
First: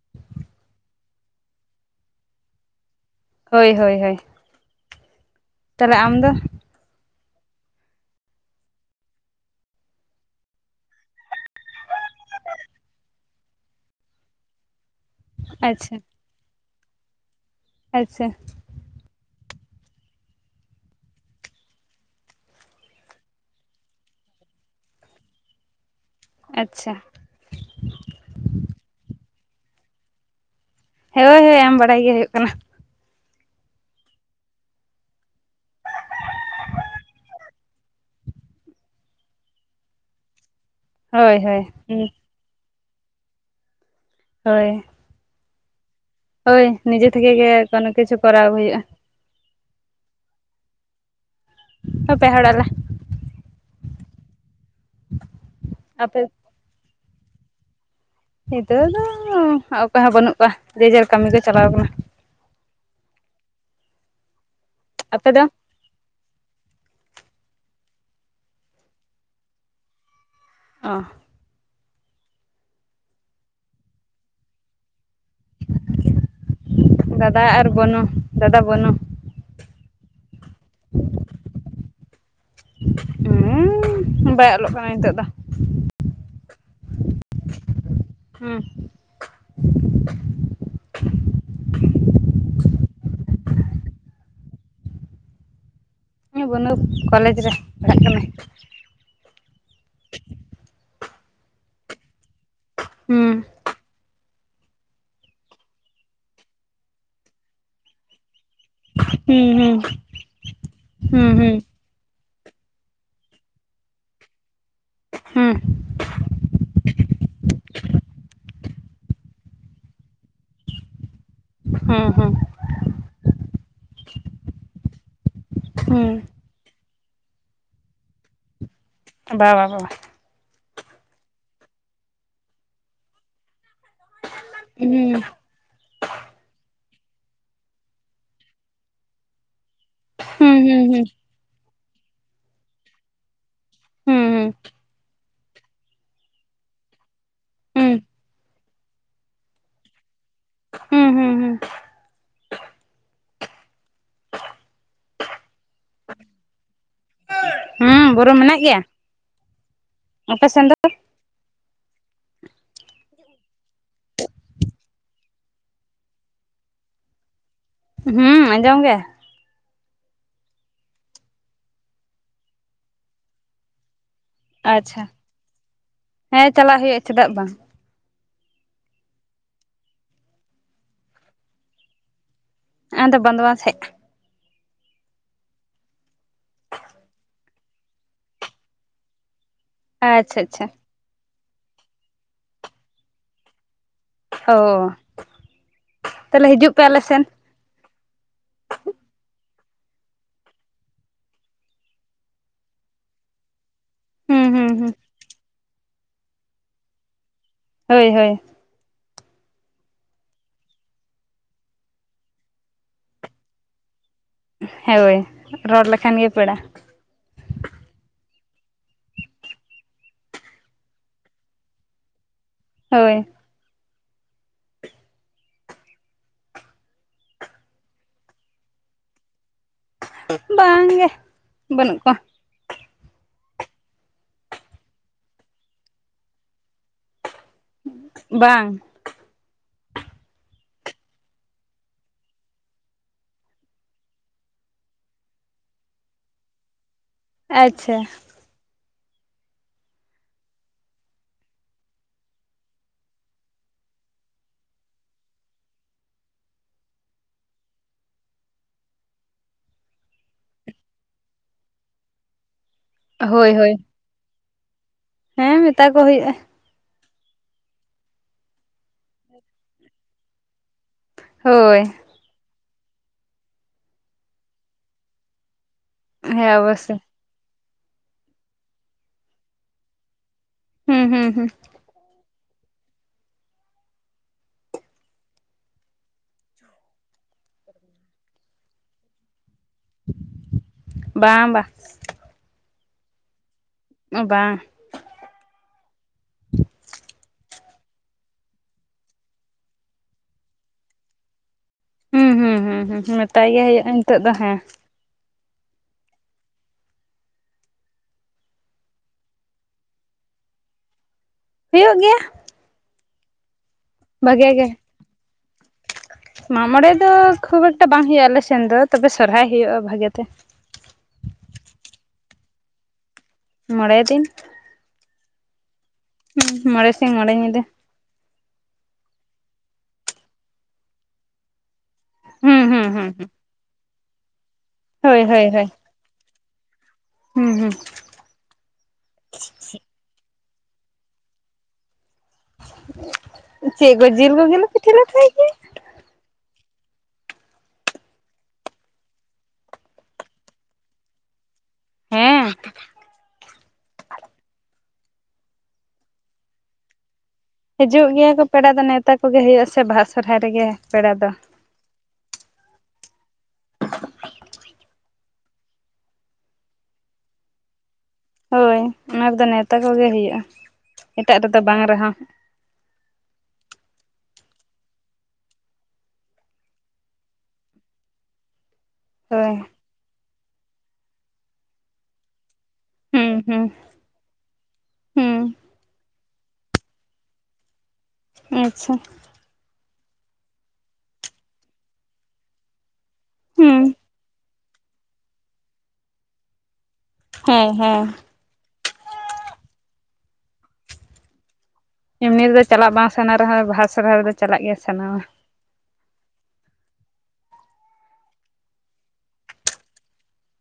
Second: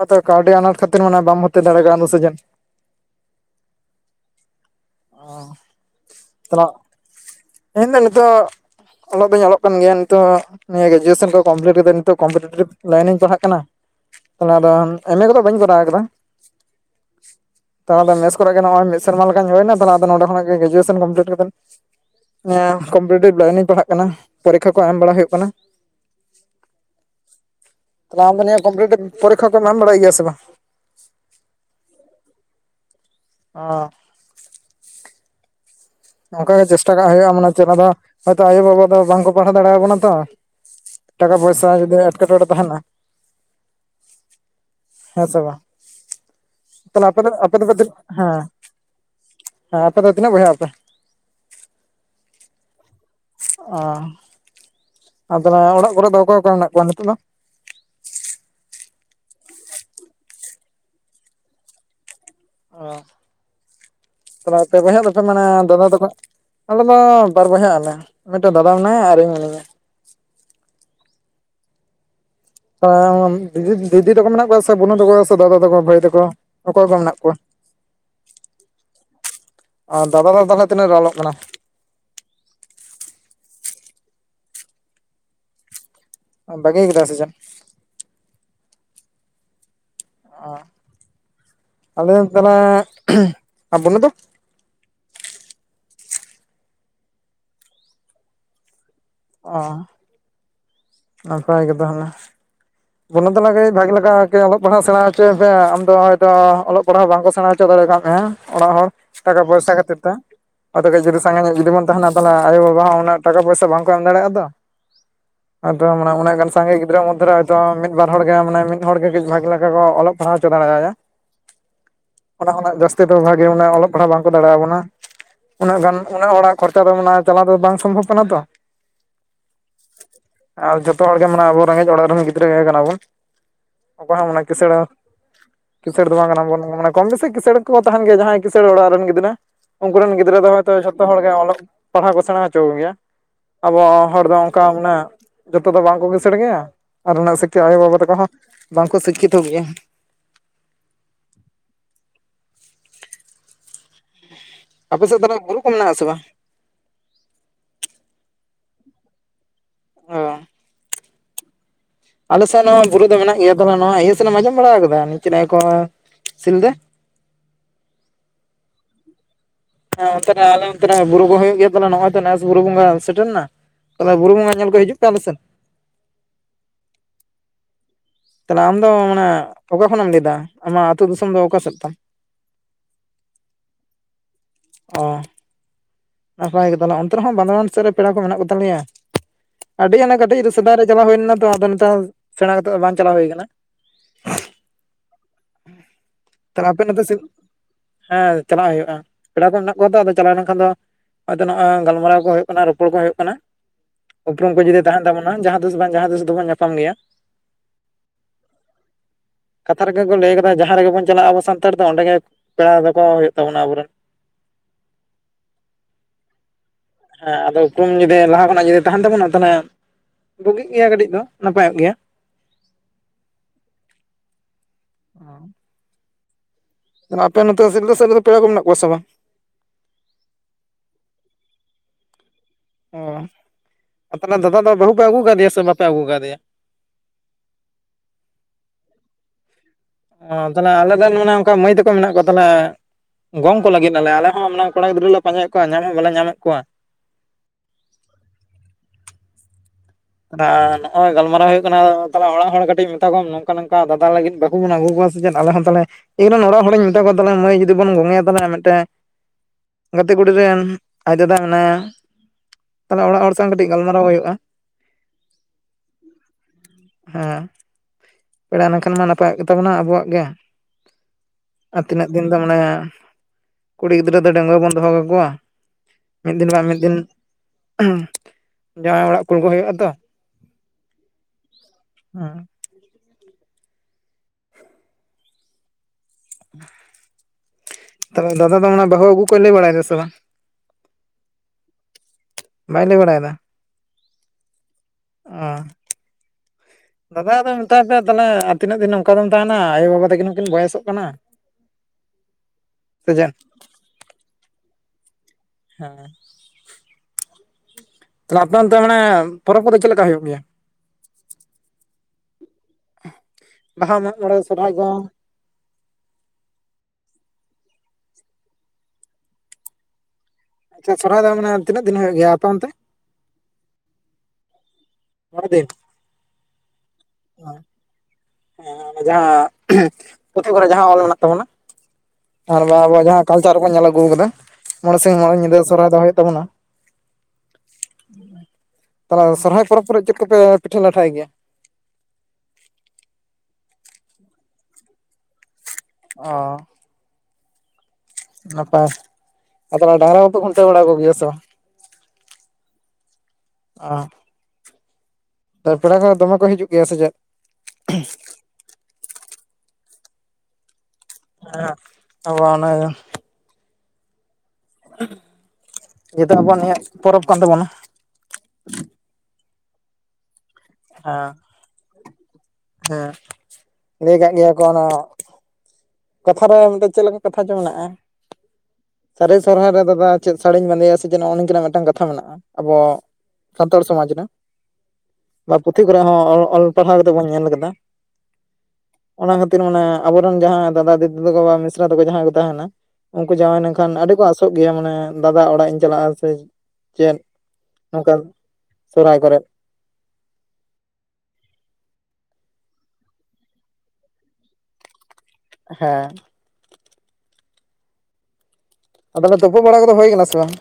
ᱚ ᱛᱚ ᱠᱟᱹᱣᱰᱤ ᱟᱱᱟᱴ ᱠᱷᱟᱹᱛᱤᱨ ᱢᱟᱱᱮ ᱵᱟᱢ ᱵᱷᱚᱨᱛᱤ ᱫᱟᱲᱮ ᱠᱟᱣᱫᱟ ᱥᱤᱡᱮᱫᱽ? ᱦᱳᱭ ᱦᱳᱭ ᱦᱳᱭ ᱚ ᱛᱟᱦᱚᱞᱮ ᱟᱢ ᱫᱚ? ᱛᱟᱦᱚᱞᱮ, ᱤᱧ ᱫᱚ ᱱᱤᱛᱚᱜ ᱚᱞᱚᱜ ᱫᱚᱧ ᱚᱞᱚᱜ ᱠᱟᱱ ᱜᱮᱭᱟ ᱱᱤᱛᱚᱜ ᱦᱚᱸ ᱱᱤᱭᱟᱹ ᱜᱨᱮᱡᱩᱭᱮᱥᱚᱱ ᱠᱚ ᱠᱚᱢᱯᱞᱤᱴ ᱠᱮᱫᱟ ᱱᱤᱛᱚᱜ ᱠᱚᱢᱯᱤᱴᱮᱴᱤᱵᱷ ᱞᱟᱭᱤᱱ ᱤᱧ ᱯᱟᱲᱦᱟᱜ ᱠᱟᱱᱟ, ᱚᱱᱟ ᱫᱚ ᱮᱢ ᱮ ᱠᱚᱫᱚ ᱵᱟᱹᱧ ᱠᱚᱨᱟᱣ ᱟᱪᱪᱷᱟ ᱟᱠᱟᱫᱟ, ᱫᱚ ᱟᱪᱪᱷᱟ ᱢᱮᱥ ᱠᱚᱨ ᱜᱮ ᱱᱚᱜᱚᱭ ᱢᱤᱫ ᱥᱮᱨᱢᱟ ᱞᱮᱠᱟᱧ ᱦᱩᱭᱮᱱᱟ, ᱟᱫᱚ ᱱᱚᱸᱰᱮ ᱠᱷᱚᱱᱟᱜ ᱜᱮ ᱜᱨᱮᱡᱩᱭᱮᱥᱚᱱ ᱠᱚᱢᱯᱞᱤᱴ ᱠᱟᱛᱮᱫ ᱠᱚᱢᱯᱤᱴᱮᱴᱤᱵᱷ ᱞᱟᱭᱤᱱᱤᱝ ᱯᱟᱲᱦᱟᱜ ᱠᱟᱱᱟ ᱯᱚᱨᱤᱠᱠᱷᱟ ᱠᱚ ᱮᱢ ᱵᱟᱲᱟ ᱦᱩᱭᱩᱜ ᱠᱟᱱᱟ᱾ ᱟᱪᱪᱷᱟ ᱛᱟᱦᱞᱮ ᱟᱢ ᱫᱚ ᱱᱤᱭᱟᱹ ᱠᱚᱢᱯᱞᱤᱴᱮᱴ ᱯᱚᱨᱤᱠᱠᱷᱟ ᱠᱚᱢ ᱮᱢ ᱵᱟᱲᱟᱭ ᱜᱮᱭᱟ ᱥᱮ ᱵᱟᱝ? ᱦᱮᱸ ᱦᱮᱸ ᱮᱢ ᱵᱟᱲᱟᱭ ᱜᱮ ᱦᱩᱭᱩᱜ ᱠᱟᱱᱟ᱾ ᱚ ᱚᱱᱠᱟ ᱜᱮ ᱪᱮᱥᱴᱟ ᱠᱟᱜ ᱦᱩᱭᱩᱜᱼᱟ ᱢᱟᱱᱮ ᱪᱮᱫ ᱚᱱᱟᱫᱚ ᱦᱚᱭ ᱛᱳ ᱟᱭᱳᱼᱵᱟᱵᱟ ᱫᱚ ᱵᱟᱝ ᱠᱚ ᱯᱟᱲᱦᱟᱣ ᱫᱟᱲᱮᱭᱟᱵᱚᱱᱟ ᱛᱚ ᱴᱟᱠᱟ ᱦᱳᱭ ᱦᱳᱭ ᱯᱚᱭᱥᱟ ᱡᱩᱫᱤ ᱮᱴᱠᱮᱴᱚᱬᱮ ᱛᱟᱸᱦᱮᱱᱟ, ᱦᱳᱭ ᱦᱮᱸ ᱥᱮ ᱵᱟᱝ? ᱦᱳᱭ ᱱᱤᱡᱮ ᱛᱟᱦᱚᱞᱮ ᱛᱷᱮᱠᱮ ᱜᱮ ᱟᱯᱮ ᱫᱚ ᱟᱯᱮ ᱫᱚᱯᱮ ᱠᱳᱱᱳ ᱛᱤᱱᱟᱹᱜ ᱠᱤᱪᱷᱩ ᱦᱮᱸ ᱠᱚᱨᱟᱣ ᱦᱩᱭᱩᱜᱼᱟ᱾ ᱟᱯᱮ ᱫᱚ ᱛᱤᱱᱟᱹᱜ ᱵᱚᱭᱦᱟᱜ ᱟᱯᱮ? ᱯᱮ ᱦᱚᱲ ᱟᱞᱮ᱾ ᱚ ᱟᱫᱚ ᱛᱟᱦᱚᱞᱮ ᱚᱲᱟᱜ ᱠᱚᱨᱮ ᱫᱚ ᱟᱯᱮ ᱚᱠᱚᱭ ᱚᱠᱚᱭ ᱢᱮᱱᱟᱜ ᱠᱚᱣᱟ ᱱᱤᱛᱳᱜ ᱫᱚ? ᱱᱤᱛᱚᱜ ᱫᱚ ᱚᱠᱚᱭ ᱦᱚᱸ ᱵᱟᱹᱱᱩᱜ ᱠᱚᱣᱟ, ᱡᱮᱡᱟᱨ ᱠᱟᱹᱢᱤ ᱠᱚ ᱪᱟᱞᱟᱣ ᱠᱟᱱᱟ᱾ ᱚ ᱛᱟᱦᱚᱞᱮ ᱟᱯᱮ ᱵᱚᱭᱦᱟ ᱫᱚᱯᱮ ᱟᱯᱮ ᱢᱟᱱᱮ ᱫᱚ ᱫᱟᱫᱟ ᱛᱟᱠᱚ ᱟᱞᱮ ᱫᱚ ᱵᱟᱨ ᱵᱚᱭᱦᱟᱜ ᱟᱞᱮ ᱢᱤᱫᱴᱮᱱ ᱫᱟᱫᱟ ᱢᱮᱱᱟᱭᱟ ᱟᱨ ᱤᱧ ᱢᱤᱱᱟᱹᱧᱟ᱾ ᱚ [inaudible] ᱫᱤᱫᱤ ᱛᱟᱠᱚ ᱢᱮᱱᱟᱜ ᱠᱚᱣᱟ ᱥᱮ ᱵᱩᱱᱩ ᱛᱟᱠᱚ ᱥᱮ ᱫᱟᱫᱟ ᱛᱟᱠᱚ ᱵᱷᱟᱹᱭ ᱛᱟᱠᱚ? ᱚᱠᱚᱭ ᱠᱚ ᱢᱮᱱᱟᱜ ᱠᱚᱣᱟ ᱫᱟᱫᱟ ᱟᱨ ᱵᱚᱱᱚ ᱫᱟᱫᱟ ᱵᱚᱱᱚ᱾ ᱟᱨ ᱫᱟᱫᱟ ᱫᱚ ᱛᱟᱦᱚᱞᱮ ᱛᱤᱱᱟᱹᱜ ᱨᱮ ᱚᱞᱚᱜ ᱠᱟᱱᱟ ᱦᱩᱸ ᱵᱟᱭ ᱚᱞᱚᱜ ᱠᱟᱱᱟ ᱱᱤᱛᱚᱜ ᱫᱚ ᱵᱟᱹᱜᱤ ᱠᱟᱫᱟᱭ ᱥᱮ ᱪᱮᱫ ᱦᱩᱸ ᱚ ᱟᱫᱚ ᱛᱷᱟᱞᱮ ᱵᱩᱱᱩ ᱫᱚ? ᱩᱸ ᱵᱩᱱᱩ ᱠᱚᱞᱮᱡᱽ ᱨᱮ ᱯᱟᱲᱦᱟᱜ ᱠᱟᱱᱟᱭ᱾ ᱚ ᱱᱟᱯᱟᱭ ᱜᱮ ᱛᱟᱦᱚᱞᱮ ᱵᱚᱱᱩ ᱦᱩᱸ ᱫᱚ [inaudible] ᱵᱷᱟᱜᱮ ᱞᱟᱜᱟᱜᱼᱟ ᱠᱤ ᱚᱞᱚᱜ ᱯᱟᱲᱦᱟᱣ ᱥᱮᱬᱟ ᱚᱪᱚᱭᱮ ᱯᱮ ᱟᱢᱫᱚ ᱦᱚᱭᱛᱚ ᱚᱞᱚᱜ ᱯᱟᱲᱦᱟᱣ ᱵᱟᱝ ᱠᱚ ᱥᱮᱬᱟ ᱦᱚᱪᱚ ᱫᱟᱲᱮᱭ ᱟᱠᱟᱫ ᱢᱮᱭᱟ᱾ ᱚᱲᱟᱜ ᱦᱚᱲ ᱴᱟᱠᱟ ᱯᱚᱭᱥᱟ ᱦᱩᱸ ᱠᱷᱟᱹᱛᱤᱨ ᱛᱮ, ᱟᱫᱚ ᱦᱩᱸ ᱜᱮᱡᱩᱨᱤᱥᱟᱝ ᱦᱩᱸ ᱦᱟᱹᱵᱤᱡ ᱦᱩᱸ ᱡᱩᱫᱤ ᱵᱚᱱ ᱛᱟᱸᱦᱮᱱᱟ ᱛᱟᱞᱦᱮ ᱟᱭᱳ ᱵᱟᱵᱟ ᱦᱚᱸ ᱩᱱᱟ. ᱜ ᱴᱟᱠᱟ ᱯᱚᱭᱥᱟ ᱵᱟᱝᱠᱚ ᱮᱢ ᱫᱟᱲᱮᱭᱟᱜ ᱫᱚ᱾ ᱦᱩᱸ ᱟᱫᱚ ᱢᱚᱱᱮ ᱩᱱᱟᱹᱜ ᱜᱟᱱ ᱥᱟᱺᱜᱮ ᱜᱤᱫᱽᱨᱟᱹ ᱢᱩᱫ ᱨᱮ ᱦᱚᱭ ᱛᱚ ᱢᱤᱫ ᱵᱟᱨ ᱦᱚᱲ ᱜᱮ ᱢᱟᱱᱮ ᱢᱤᱫ ᱦᱚᱲ ᱜᱮ ᱠᱟ. ᱡ ᱵᱷᱟᱹᱜᱤ ᱞᱮᱠᱟ ᱠᱚ ᱚᱞᱚᱜ ᱯᱟᱲᱦᱟᱣ ᱦᱚᱪᱚ ᱫᱟᱲᱮᱟᱭᱟᱭᱟ ᱦᱩᱸ ᱦᱩᱸ ᱩᱱᱟᱹᱜ ᱡᱟᱹᱥᱛᱤ ᱫᱚ ᱵᱷᱟᱹᱜᱤ ᱚᱞᱚᱜ ᱯᱟᱲᱦᱟᱜ ᱵᱟᱝ ᱫᱟᱲᱟᱭᱟᱵᱚᱱᱟ ᱩᱱᱟᱹᱜ ᱜᱟᱱ ᱦᱩᱸ ᱩᱱᱟ. ᱜ ᱦᱚᱲᱟᱜ ᱠᱷᱚᱨᱪᱟ ᱫᱚ ᱢᱟᱱᱮ ᱪᱟᱞᱟᱣ ᱫᱚ ᱵᱟᱝ ᱥᱚᱢᱵᱷᱚᱵ ᱠᱟᱱᱟ ᱛᱚ ᱵᱟ ᱵᱟ ᱵᱟ ᱵᱟ ᱟᱨ ᱡᱚᱛᱚ ᱦᱚᱲ ᱜᱮ ᱢᱟᱱᱮ ᱟᱵᱚ ᱨᱮᱸᱜᱮᱡ ᱚᱲᱟᱜ ᱨᱮᱱ ᱜᱤᱫᱽᱨᱟᱹ ᱜᱮ ᱠᱟᱱᱟ ᱵᱚᱱ ᱚᱠᱚᱭ ᱦᱚᱸ ᱩᱱᱟ. ᱠᱤᱥᱟᱹᱬ ᱦᱩᱸ ᱦᱩᱸ ᱠᱤᱥᱟᱹᱲ ᱫᱚ ᱵᱟᱝ ᱠᱟᱱᱟ ᱵᱚᱱ ᱢᱟᱱᱮ ᱠᱚᱢ ᱵᱮᱥᱤ ᱠᱤᱸᱥᱟᱹᱬ ᱠᱚ ᱛᱟᱦᱮᱸᱱ ᱜᱮᱭᱟ ᱡᱟᱦᱟᱸᱭ ᱠᱤᱥᱟᱹᱬ ᱚᱲᱟᱜ ᱨᱮᱱ ᱜᱤᱫᱽᱨᱟᱹ ᱩᱱᱠᱩ ᱨᱮᱱ ᱜᱤᱫᱽᱨᱟᱹ ᱫᱚ ᱦᱩᱸ ᱦᱚᱭᱛᱚ ᱦᱩᱸ ᱦᱩᱸ ᱡᱷᱚᱛᱚ ᱦᱚᱲ ᱜᱮ ᱚᱞᱚᱜ ᱯᱟᱲᱦᱟᱣ ᱠᱚ ᱥᱮᱬᱟ ᱦᱚᱪᱚ ᱠᱚ ᱜᱮᱭᱟ ᱟᱵᱚ ᱦᱚᱲ ᱫᱚ ᱦᱩᱸ ᱚᱱᱠᱟ ᱢᱟᱱᱮ ᱡᱚᱛᱚ ᱫᱚ ᱵᱟᱝ ᱠᱚ ᱠᱤᱥᱟᱹᱬ ᱜᱮᱭᱟ ᱟᱨ ᱚᱱᱟ. ᱥᱤᱠᱷᱟ. ᱟᱭᱳ ᱦᱩᱸ ᱵᱟᱵᱟ ᱛᱟᱠᱚ ᱦᱚᱸ ᱵᱟᱝᱠᱚ ᱥᱤᱠᱠᱷᱤᱛᱚ ᱜᱮᱭᱟ ᱦᱩᱸ ᱦᱩᱸ ᱦᱩᱸ ᱟᱯᱮ ᱥᱮᱫ ᱫᱚ ᱛᱟᱦᱚᱞᱮ ᱵᱩᱨᱩ ᱠᱩ ᱢᱮᱱᱟᱜᱼᱟ ᱥᱮ ᱵᱟᱝ ᱦᱩᱸ ᱵᱚᱨᱩ ᱢᱮᱱᱟᱜ ᱜᱮᱭᱟ ᱚ ᱟᱯᱮ ᱥᱮᱱ ᱫᱚ ᱟᱞᱮ ᱥᱮᱱ ᱦᱚᱸ ᱵᱩᱨᱩ ᱫᱚ ᱢᱮᱱᱟᱜ ᱜᱮᱭᱟ ᱛᱚᱞᱦᱮ ᱱᱚᱣᱟ ᱤᱭᱟᱹ ᱥᱮᱱᱟᱜ ᱮᱢ ᱟᱸᱡᱚᱢ ᱵᱟᱲᱟ ᱟᱠᱟᱫᱟ ᱪᱤ ᱱᱮᱭ ᱠᱚ ᱥᱤᱞᱫᱟᱹ ᱦᱩᱸ ᱟᱡᱚᱢ ᱜᱮ ᱦᱮ ᱚᱱᱛᱮ ᱱᱟᱜ ᱟᱞᱮ ᱚᱱᱛᱮ ᱱᱟᱜ ᱵᱩᱨᱩᱠᱩ ᱦᱩᱭᱩᱜ ᱜᱮᱭᱟ ᱱᱚᱜᱼᱚᱭ ᱛᱚ ᱱᱮᱥ ᱵᱩᱨᱩ ᱵᱚᱸᱜᱟ ᱥᱮᱴᱮᱨᱱᱟ ᱛᱟᱞᱦᱮ ᱵᱩᱨᱩ ᱵᱚᱸᱜᱟ ᱧᱮᱞ ᱠᱚ ᱦᱤᱡᱩᱜ ᱟᱪᱪᱷᱟ ᱯᱮ ᱟᱞᱮ ᱥᱮᱫ ᱦᱮᱸ ᱪᱟᱞᱟᱜ ᱦᱩᱭᱩᱜᱼᱟ ᱪᱮᱫᱟᱜ ᱵᱟᱝ ᱛᱟᱦᱚᱞᱮ ᱟᱢᱫᱚ ᱢᱟᱱᱮ ᱚᱠᱟ ᱠᱷᱚᱱᱟᱜ ᱮᱢ ᱞᱟᱹᱭ ᱮᱫᱟ ᱟᱢᱟᱜ ᱟᱛᱳ ᱫᱤᱥᱚᱢ ᱫᱚ ᱚᱠᱟ ᱥᱮᱫ ᱛᱟᱢ? ᱟᱫᱚ ᱵᱟᱸᱫᱣᱟᱱ ᱥᱮᱫ ᱚ ᱱᱟᱯᱟᱭ ᱜᱮ ᱛᱟᱦᱚᱞᱮ ᱚᱱᱛᱮ ᱨᱮᱦᱚᱸ ᱦᱚᱸ ᱵᱟᱸᱫᱣᱟᱱ ᱥᱮᱫ ᱨᱮ ᱯᱮᱲᱟ ᱠᱚ ᱢᱮᱱᱟᱜ ᱠᱚ ᱛᱟᱞᱮᱭᱟ ᱟᱹᱰᱤ ᱟᱱᱟ ᱠᱟᱹᱴᱤᱡ ᱟᱪᱪᱷᱟ ᱨᱮ ᱟᱪᱪᱷᱟ ᱥᱮᱫᱟᱭ ᱨᱮ ᱪᱟᱞᱟᱣ ᱦᱳᱭ ᱞᱮᱱᱟ ᱛᱚ ᱟᱫᱚ ᱱᱮᱛᱟᱨ ᱥᱮᱬᱟ ᱠᱟᱛᱮ ᱵᱟᱝ ᱪᱟᱞᱟᱣ ᱦᱩᱭ ᱟᱠᱟᱱᱟ ᱚ ᱛᱟᱞᱦᱮ ᱛᱟᱦᱚᱞᱮ ᱦᱤᱡᱩᱜ ᱟᱯᱮ ᱯᱮ ᱟᱞᱮ ᱱᱚᱛᱮ ᱥᱮᱫ ᱥᱮᱱ ᱦᱮᱸ ᱪᱟᱞᱟᱜ ᱦᱩᱭᱩᱜᱼᱟ ᱯᱮᱲᱟ ᱠᱚ ᱢᱮᱱᱟᱜ ᱠᱚᱣᱟ ᱛᱚ ᱟᱫᱚ ᱪᱟᱞᱟᱣ ᱞᱮᱱᱠᱷᱟᱱ ᱫᱚ ᱟᱫᱚ ᱱᱚᱜᱼᱚᱭ ᱜᱟᱞᱢᱟᱨᱟᱣ ᱠᱚ ᱦᱩᱭᱩᱜ ᱠᱟᱱᱟ ᱨᱚᱯᱚᱲ ᱠᱚ ᱦᱩᱭᱩᱜ ᱠᱟᱱᱟ ᱦᱩᱸ ᱩᱯᱨᱩᱢ ᱠᱩ ᱦᱩᱸ ᱡᱩᱫᱤ ᱦᱩᱸ ᱛᱟᱦᱮᱸᱱ ᱛᱟᱵᱚᱱᱟ ᱡᱟᱦᱟᱸ ᱛᱤᱥ ᱵᱟᱝ ᱡᱟᱦᱟᱸ ᱛᱤᱥ ᱫᱚᱵᱚᱱ ᱧᱟᱯᱟᱢ ᱜᱮᱭᱟ ᱦᱳᱭ ᱦᱳᱭ ᱠᱟᱛᱷᱟ ᱨᱮᱜᱮ ᱠᱚ ᱞᱟᱹᱭ ᱟᱠᱟᱫᱟ ᱡᱟᱦᱟᱸ ᱨᱮᱜᱮ ᱵᱚᱱ ᱪᱟᱞᱟᱜᱼᱟ ᱟᱵᱚ ᱥᱟᱱᱛᱟᱲ ᱫᱚ ᱚᱸᱰᱮ ᱜᱮ ᱯᱮᱲᱟ ᱫᱚᱠᱚ ᱦᱩᱭᱩᱜ ᱛᱟᱵᱚᱱᱟ ᱟᱵᱚ ᱨᱮᱱ ᱦᱳᱭ ᱨᱚᱲ ᱞᱮᱠᱷᱟᱱ ᱜᱮ ᱯᱮᱲᱟ ᱦᱮᱸ ᱟᱫᱚ ᱩᱯᱩᱨᱩᱢ ᱡᱩᱫᱤ ᱞᱟᱦᱟ ᱠᱷᱚᱱᱟᱜ ᱡᱩᱫᱤ ᱛᱟᱦᱮᱸᱱ ᱛᱟᱵᱚᱱᱟ ᱛᱟᱦᱚᱞᱮ ᱵᱩᱜᱤᱜ ᱜᱮᱭᱟ ᱠᱟᱹᱴᱤᱡ ᱫᱚ ᱱᱟᱯᱟᱭᱚᱜ ᱜᱮᱭᱟ ᱦᱳᱭ [unintelligible] ᱟᱯᱮ ᱱᱚᱛᱮ ᱥᱤᱞᱫᱟ. ᱥᱮᱫ ᱨᱮᱫᱚ ᱯᱮᱲᱟ ᱠᱚ ᱢᱮᱱᱟᱜ ᱠᱚᱣᱟ ᱥᱮ ᱵᱟᱝ ᱵᱟᱝᱜᱮ ᱵᱟᱹᱱᱩᱜ ᱠᱚᱣᱟ ᱚ ᱛᱟᱦᱚᱞᱮ ᱫᱟᱫᱟ ᱫᱚ ᱵᱟᱹᱦᱩ ᱯᱮ ᱟᱹᱜᱩ ᱟᱠᱟᱣᱫᱮᱭᱟ ᱥᱮ ᱵᱟᱯᱮ ᱟᱹᱜᱩ ᱟᱠᱟᱣᱫᱮᱭᱟ ᱵᱟᱝ ᱚᱸ ᱛᱟᱞᱚᱦᱮ ᱟᱞᱮᱫᱚ ᱢᱟᱱᱮ ᱚᱱᱠᱟ ᱢᱟᱹᱭ ᱛᱟᱠᱚ ᱢᱮᱱᱟᱜ ᱠᱚᱣᱟ ᱛᱟᱦᱚᱞᱮ ᱜᱚᱝ ᱠᱚ ᱞᱟᱹᱜᱤᱜ ᱟᱞᱮᱞᱮ ᱦᱚᱸ ᱢᱟᱱᱮ ᱠᱚᱲᱟ ᱜᱤᱫᱽᱨᱟᱹ ᱞᱮ ᱯᱟᱸᱡᱟᱭᱮᱜ ᱠᱚᱣᱟ ᱧᱟᱢ ᱦᱚᱸ ᱵᱟᱞᱮ ᱧᱟᱢᱮᱜ ᱠᱚᱣᱟ᱾ ᱟᱪᱪᱷᱟ [unintelligible] ᱱᱚᱜᱼᱚᱭ ᱜᱟᱞᱢᱟᱨᱟᱣ ᱦᱩᱭᱩᱜ ᱠᱟᱱᱟ ᱛᱟᱞᱦᱮ ᱚᱲᱟᱜ ᱦᱚᱲ ᱦᱚ ᱠᱟᱹᱴᱤᱜ ᱢᱮᱛᱟ ᱠᱚᱢ ᱱᱚᱝᱠᱟ ᱱᱚᱝᱠᱟ ᱫᱟᱫᱟ ᱞᱟᱹᱜᱤᱫ ᱵᱟᱹ ᱦᱩ ᱵᱩᱱ ᱟᱹᱜᱩ ᱠᱚᱣᱟ ᱥᱮ ᱪᱮᱜ ᱟᱞᱮ ᱦᱚᱸ ᱛᱟᱦᱚᱞᱮ ᱤᱧᱨᱮᱱ ᱚᱲᱟᱜ ᱦᱚᱲᱤᱧ ᱢᱮᱛᱟ ᱠᱚᱣᱟ ᱛᱚᱦᱚᱞᱮ ᱢᱟᱹᱭ ᱡᱩᱫᱤ ᱵᱚᱱ ᱜᱚᱝ ᱮᱭᱟ ᱛᱟᱦᱚᱞᱮ ᱢᱤᱫᱴᱮᱡ ᱜᱟᱛᱮ ᱠᱩᱲᱤ ᱨᱮᱱ ᱟᱡ ᱫᱟᱫᱟ ᱢᱮᱱᱟᱭᱟ ᱛᱟᱞᱦᱮ ᱚᱲᱟᱜ ᱦᱚᱲ ᱥᱟᱶ ᱦᱳᱭ ᱠᱟᱹᱴᱤᱡ ᱦᱳᱭ ᱜᱟᱞᱢᱟᱨᱟᱣ ᱦᱩᱭᱩᱜᱼᱟ ᱦᱮᱸ ᱢᱮᱛᱟ ᱠᱚ ᱦᱩᱭᱩᱜᱼᱟ ᱦᱮᱸ ᱯᱮᱲᱟ ᱞᱮᱱᱠᱷᱟᱱ ᱢᱟ ᱱᱟᱯᱟᱭᱚᱜ ᱜᱮᱛᱟ ᱵᱚᱱᱟ ᱟᱵᱚᱣᱟᱜ ᱜᱮ ᱦᱳᱭ ᱟᱨ ᱛᱤᱱᱟᱹᱜ ᱫᱤᱱ ᱫᱚ ᱢᱟᱱᱮ ᱠᱩᱲᱤ ᱜᱤᱫᱽᱨᱟᱹ ᱫᱚ ᱰᱮᱝᱜᱩᱣᱟᱹ ᱵᱚᱱ ᱫᱚᱦᱚ ᱠᱟᱠᱚᱣᱟ ᱢᱤᱫ ᱦᱮᱸ ᱫᱤᱱ ᱵᱟᱝ ᱢᱤᱫ ᱫᱤᱱ ᱚᱵᱚᱥᱥᱳᱭ ᱡᱟᱶᱟᱭ ᱚᱲᱟᱜ ᱠᱩᱞ ᱠᱚ ᱦᱩᱭᱩᱜᱼᱟ ᱛᱚ ᱦᱩᱸ ᱦᱩᱸ ᱦᱩᱸ ᱦᱮᱸ ᱛᱚᱵᱮ ᱫᱟᱫᱟ ᱫᱚ ᱚᱱᱟ ᱵᱟᱦᱩ ᱟᱜᱩ ᱠᱚᱭ ᱞᱟᱹᱭ ᱵᱟᱲᱟᱭ ᱫᱟ ᱥᱮ ᱵᱟᱝ ᱵᱟᱝ ᱵᱟ ᱵᱟᱭ ᱞᱮᱭ ᱵᱟᱲᱟᱭᱫᱟ ᱵᱟᱝ ᱚ ᱫᱟᱫᱟ ᱟᱫᱚ ᱢᱮᱛᱟᱭ ᱯᱮ ᱛᱟᱦᱚᱞᱮ ᱟᱨ ᱛᱤᱱᱟᱹᱜ ᱫᱤᱱ ᱱᱚᱝᱠᱟ ᱫᱚᱢ ᱛᱟᱦᱮᱱᱟ ᱟᱭᱳᱼᱵᱟᱵᱟ ᱛᱟᱹᱠᱤᱱ ᱦᱚᱸ ᱠᱤᱱ ᱵᱚᱭᱮᱥᱚᱜ ᱠᱟᱱᱟ᱾ ᱦᱩᱸ ᱦᱩᱸ ᱦᱩᱸ ᱥᱮ ᱦᱩᱸ ᱪᱮᱫ ᱢᱮᱛᱟᱭ ᱜᱮ ᱦᱩᱭᱩᱜᱼᱟ᱾ ᱱᱤᱛᱚᱜ ᱫᱚ ᱦᱮᱸ ᱦᱮᱸ ᱛᱟᱞᱚᱦᱮ ᱟᱯᱮ ᱚᱱᱛᱮ ᱢᱟᱱᱮ ᱯᱚᱨᱚᱵᱽ ᱠᱚᱫᱚ ᱪᱮᱜ ᱞᱮᱠᱟ ᱦᱩᱭᱩᱜ ᱜᱮᱭᱟ? ᱦᱩᱭᱩᱜ ᱜᱮᱭᱟ᱾ ᱵᱟᱦᱟ ᱢᱟᱜᱽ ᱢᱚᱬᱮ ᱥᱚᱨᱦᱟᱭ ᱠᱚ ᱢᱟᱜᱽ ᱢᱚᱬᱮ ᱫᱚ ᱠᱷᱩᱵ ᱮᱠᱴᱟ ᱵᱟᱝ ᱦᱩᱭᱩᱜᱼᱟ, ᱟᱞᱮ ᱥᱮᱱ ᱫᱚ᱾ ᱛᱚᱵᱮ ᱥᱚᱨᱦᱟᱭ ᱦᱩᱭᱩᱜᱼᱟ ᱵᱷᱟᱜᱮ ᱛᱮ ᱟᱪᱪᱷᱟ᱾ ᱥᱚᱨᱦᱟᱭ ᱫᱚ ᱢᱟᱱᱮ ᱛᱤᱱᱟᱹᱜ ᱫᱤᱱ ᱦᱩᱭᱩᱜ ᱜᱮᱭᱟ ᱟᱯᱮ ᱚᱱᱛᱮ ᱢᱚᱬᱮ ᱫᱤᱱ ᱢᱚᱬᱮ ᱫᱤᱱ ᱢᱚᱬᱮ ᱥᱤᱧ ᱢᱚᱬᱮ ᱧᱤᱫᱟᱹ ᱦᱮᱸ ᱚᱱᱟ ᱡᱟᱦᱟᱸ ᱯᱩᱛᱷᱤ ᱠᱚᱨᱮ ᱡᱟᱦᱟᱸ ᱚᱞ ᱢᱮᱱᱟᱜ ᱛᱟᱵᱚᱱᱟ᱾ ᱦᱩᱸ ᱟᱨ ᱚᱱᱟ ᱦᱩᱸ ᱟᱵᱚᱣᱟᱜ ᱦᱩᱸ ᱡᱟᱦᱟᱸ ᱠᱟᱞᱪᱟᱨᱵᱚ ᱧᱮᱞ ᱟᱹᱜᱩ ᱟᱠᱟᱫᱟ ᱢᱚᱬᱮ ᱥᱤᱧ ᱦᱳᱭ ᱢᱚᱬᱮ ᱦᱳᱭ ᱧᱤᱫᱟᱹ ᱦᱳᱭ ᱥᱚᱨᱦᱟᱭ ᱫᱚ ᱦᱩᱭᱩᱜ ᱛᱟᱵᱚᱱᱟ᱾ ᱦᱩᱸ ᱦᱩᱸ ᱛᱟᱦᱚᱞᱮ ᱥᱚᱨᱦᱟᱭ ᱯᱚᱨᱚᱵᱽ ᱠᱚᱨᱮ ᱪᱮᱫ ᱠᱚᱯᱮ ᱯᱤᱴᱷᱟᱹ ᱞᱟᱴᱷᱟᱭ ᱜᱮᱭᱟ? ᱪᱮᱫ ᱠᱚ ᱡᱤᱞ ᱠᱚᱜᱮᱞᱮ ᱯᱤᱴᱷᱟᱹ ᱞᱮᱠᱟᱭ ᱜᱮᱭᱟ᱾ ᱚ ᱱᱟᱯᱟᱭ᱾ ᱛᱚᱵᱮ ᱰᱟᱝᱨᱟ ᱠᱚᱯᱮ ᱠᱷᱩᱱᱴᱟᱹᱣ ᱵᱟᱲᱟ ᱠᱚᱜᱮᱭᱟ ᱥᱮ ᱵᱟᱝ ᱦᱮᱸ ᱚ ᱟᱨ ᱯᱮᱲᱟ ᱠᱚᱦᱚ ᱫᱚᱢᱮ ᱠᱚ ᱦᱤᱡᱩᱜ ᱜᱮᱭᱟ ᱥᱮ ᱪᱮᱫ? ᱦᱤᱡᱩᱜ ᱜᱮᱭᱟ ᱠᱚ ᱯᱮᱲᱟ ᱫᱚ ᱱᱮᱣᱛᱟ ᱠᱚᱜᱮ ᱦᱩᱭᱩᱜᱟ ᱥᱮ ᱵᱟᱦᱟ ᱥᱚᱦᱨᱟᱭ ᱨᱮᱜᱮ ᱯᱮᱲᱟ ᱫᱚ᱾ [unintelligible] ᱡᱮᱦᱩᱛᱩ ᱟᱵᱚᱣᱟᱜ ᱱᱤᱭᱟᱹ ᱯᱚᱨᱚᱵ ᱠᱟᱱ ᱛᱟᱵᱚᱱᱟ ᱦᱳᱭ ᱚᱱᱟ ᱨᱮᱫᱚ ᱱᱮᱣᱛᱟ ᱠᱚᱜᱮ ᱦᱩᱭᱩᱜᱼᱟ ᱦᱮᱸ ᱮᱴᱟᱜ ᱨᱮᱫᱚ ᱵᱟᱝ ᱨᱮᱦᱚᱸ ᱦᱮᱸ ᱞᱟᱹᱭ ᱠᱟᱜ ᱜᱮᱭᱟ ᱠᱚ ᱚᱱᱟ ᱠᱟᱛᱷᱟ ᱨᱮ ᱢᱤᱫᱴᱮᱱ ᱪᱮᱫ ᱞᱮᱠᱟ ᱠᱟᱛᱷᱟ ᱪᱚ ᱢᱮᱱᱟᱜᱼᱟ, ᱥᱟᱹᱨᱤ ᱦᱳᱭ ᱥᱚᱨᱦᱟᱭ ᱨᱮ ᱫᱟᱫᱟ ᱪᱮᱫ ᱥᱟᱹᱲᱤᱧ ᱵᱟᱸᱫᱮᱭᱟ ᱥᱮᱪᱮᱫ ᱱᱚᱜᱼᱚ ᱱᱤᱝᱠᱟᱱᱟᱜ ᱢᱤᱫᱴᱟᱝ ᱠᱟᱛᱷᱟ ᱢᱮᱱᱟᱜᱼᱟ ᱟᱵᱚ ᱦᱩᱸ ᱦᱩᱸ ᱥᱟᱱᱛᱟᱲ ᱥᱚᱢᱟᱡᱽ ᱨᱮ ᱵᱟ ᱦᱩᱸ ᱯᱩᱛᱷᱤ ᱠᱚᱨᱮ ᱦᱚᱸ ᱚᱞ ᱯᱟᱲᱦᱟᱣ ᱠᱟᱛᱮᱫ ᱵᱚᱱ ᱧᱮᱞ ᱟᱠᱟᱫᱟ ᱟᱪᱪᱷᱟ ᱚᱱᱟ ᱠᱷᱟᱹᱛᱤᱨ ᱢᱟᱱᱮ ᱟᱵᱚᱨᱮᱱ ᱡᱟᱦᱟᱸ ᱫᱟᱫᱟ ᱫᱤᱫᱤ ᱛᱟᱠᱚ ᱵᱟ ᱢᱤᱥᱨᱟ ᱛᱟᱠᱚ ᱡᱟᱦᱟᱸᱭ ᱠᱚ ᱛᱟᱦᱮᱱᱟ ᱩᱱᱠᱩ ᱡᱟᱶᱟᱭ ᱞᱮᱱᱠᱷᱟᱱ ᱦᱩᱸ ᱟᱹᱰᱤ ᱠᱚ ᱟᱥᱚᱜ ᱜᱮᱭᱟ ᱢᱟᱱᱮ ᱫᱟᱫᱟ ᱚᱲᱟᱜ ᱤᱧ ᱪᱟᱞᱟᱜᱼᱟ ᱥᱮ ᱪᱮᱫ ᱦᱮᱸ ᱦᱮᱸ ᱱᱚᱝᱠᱟᱱ ᱥᱚᱦᱨᱟᱭ ᱠᱚᱨᱮᱫ ᱮᱢᱱᱤ ᱨᱮᱫᱚ ᱪᱟᱞᱟᱜ ᱵᱟᱝ ᱥᱟᱱᱟ ᱨᱮᱦᱚᱸ ᱵᱟᱦᱟ ᱥᱚᱦᱚᱨᱟᱭ ᱨᱮᱫᱚ ᱪᱟᱞᱟᱜ ᱜᱮ ᱥᱟᱱᱟᱣᱟ᱾ ᱦᱮᱸ ᱟᱫᱚ ᱞᱮ ᱛᱩᱯᱩ ᱵᱟᱲᱟ ᱠᱚᱫᱚ ᱦᱳᱭ ᱠᱟᱱᱟ ᱥᱮ ᱵᱟᱝ?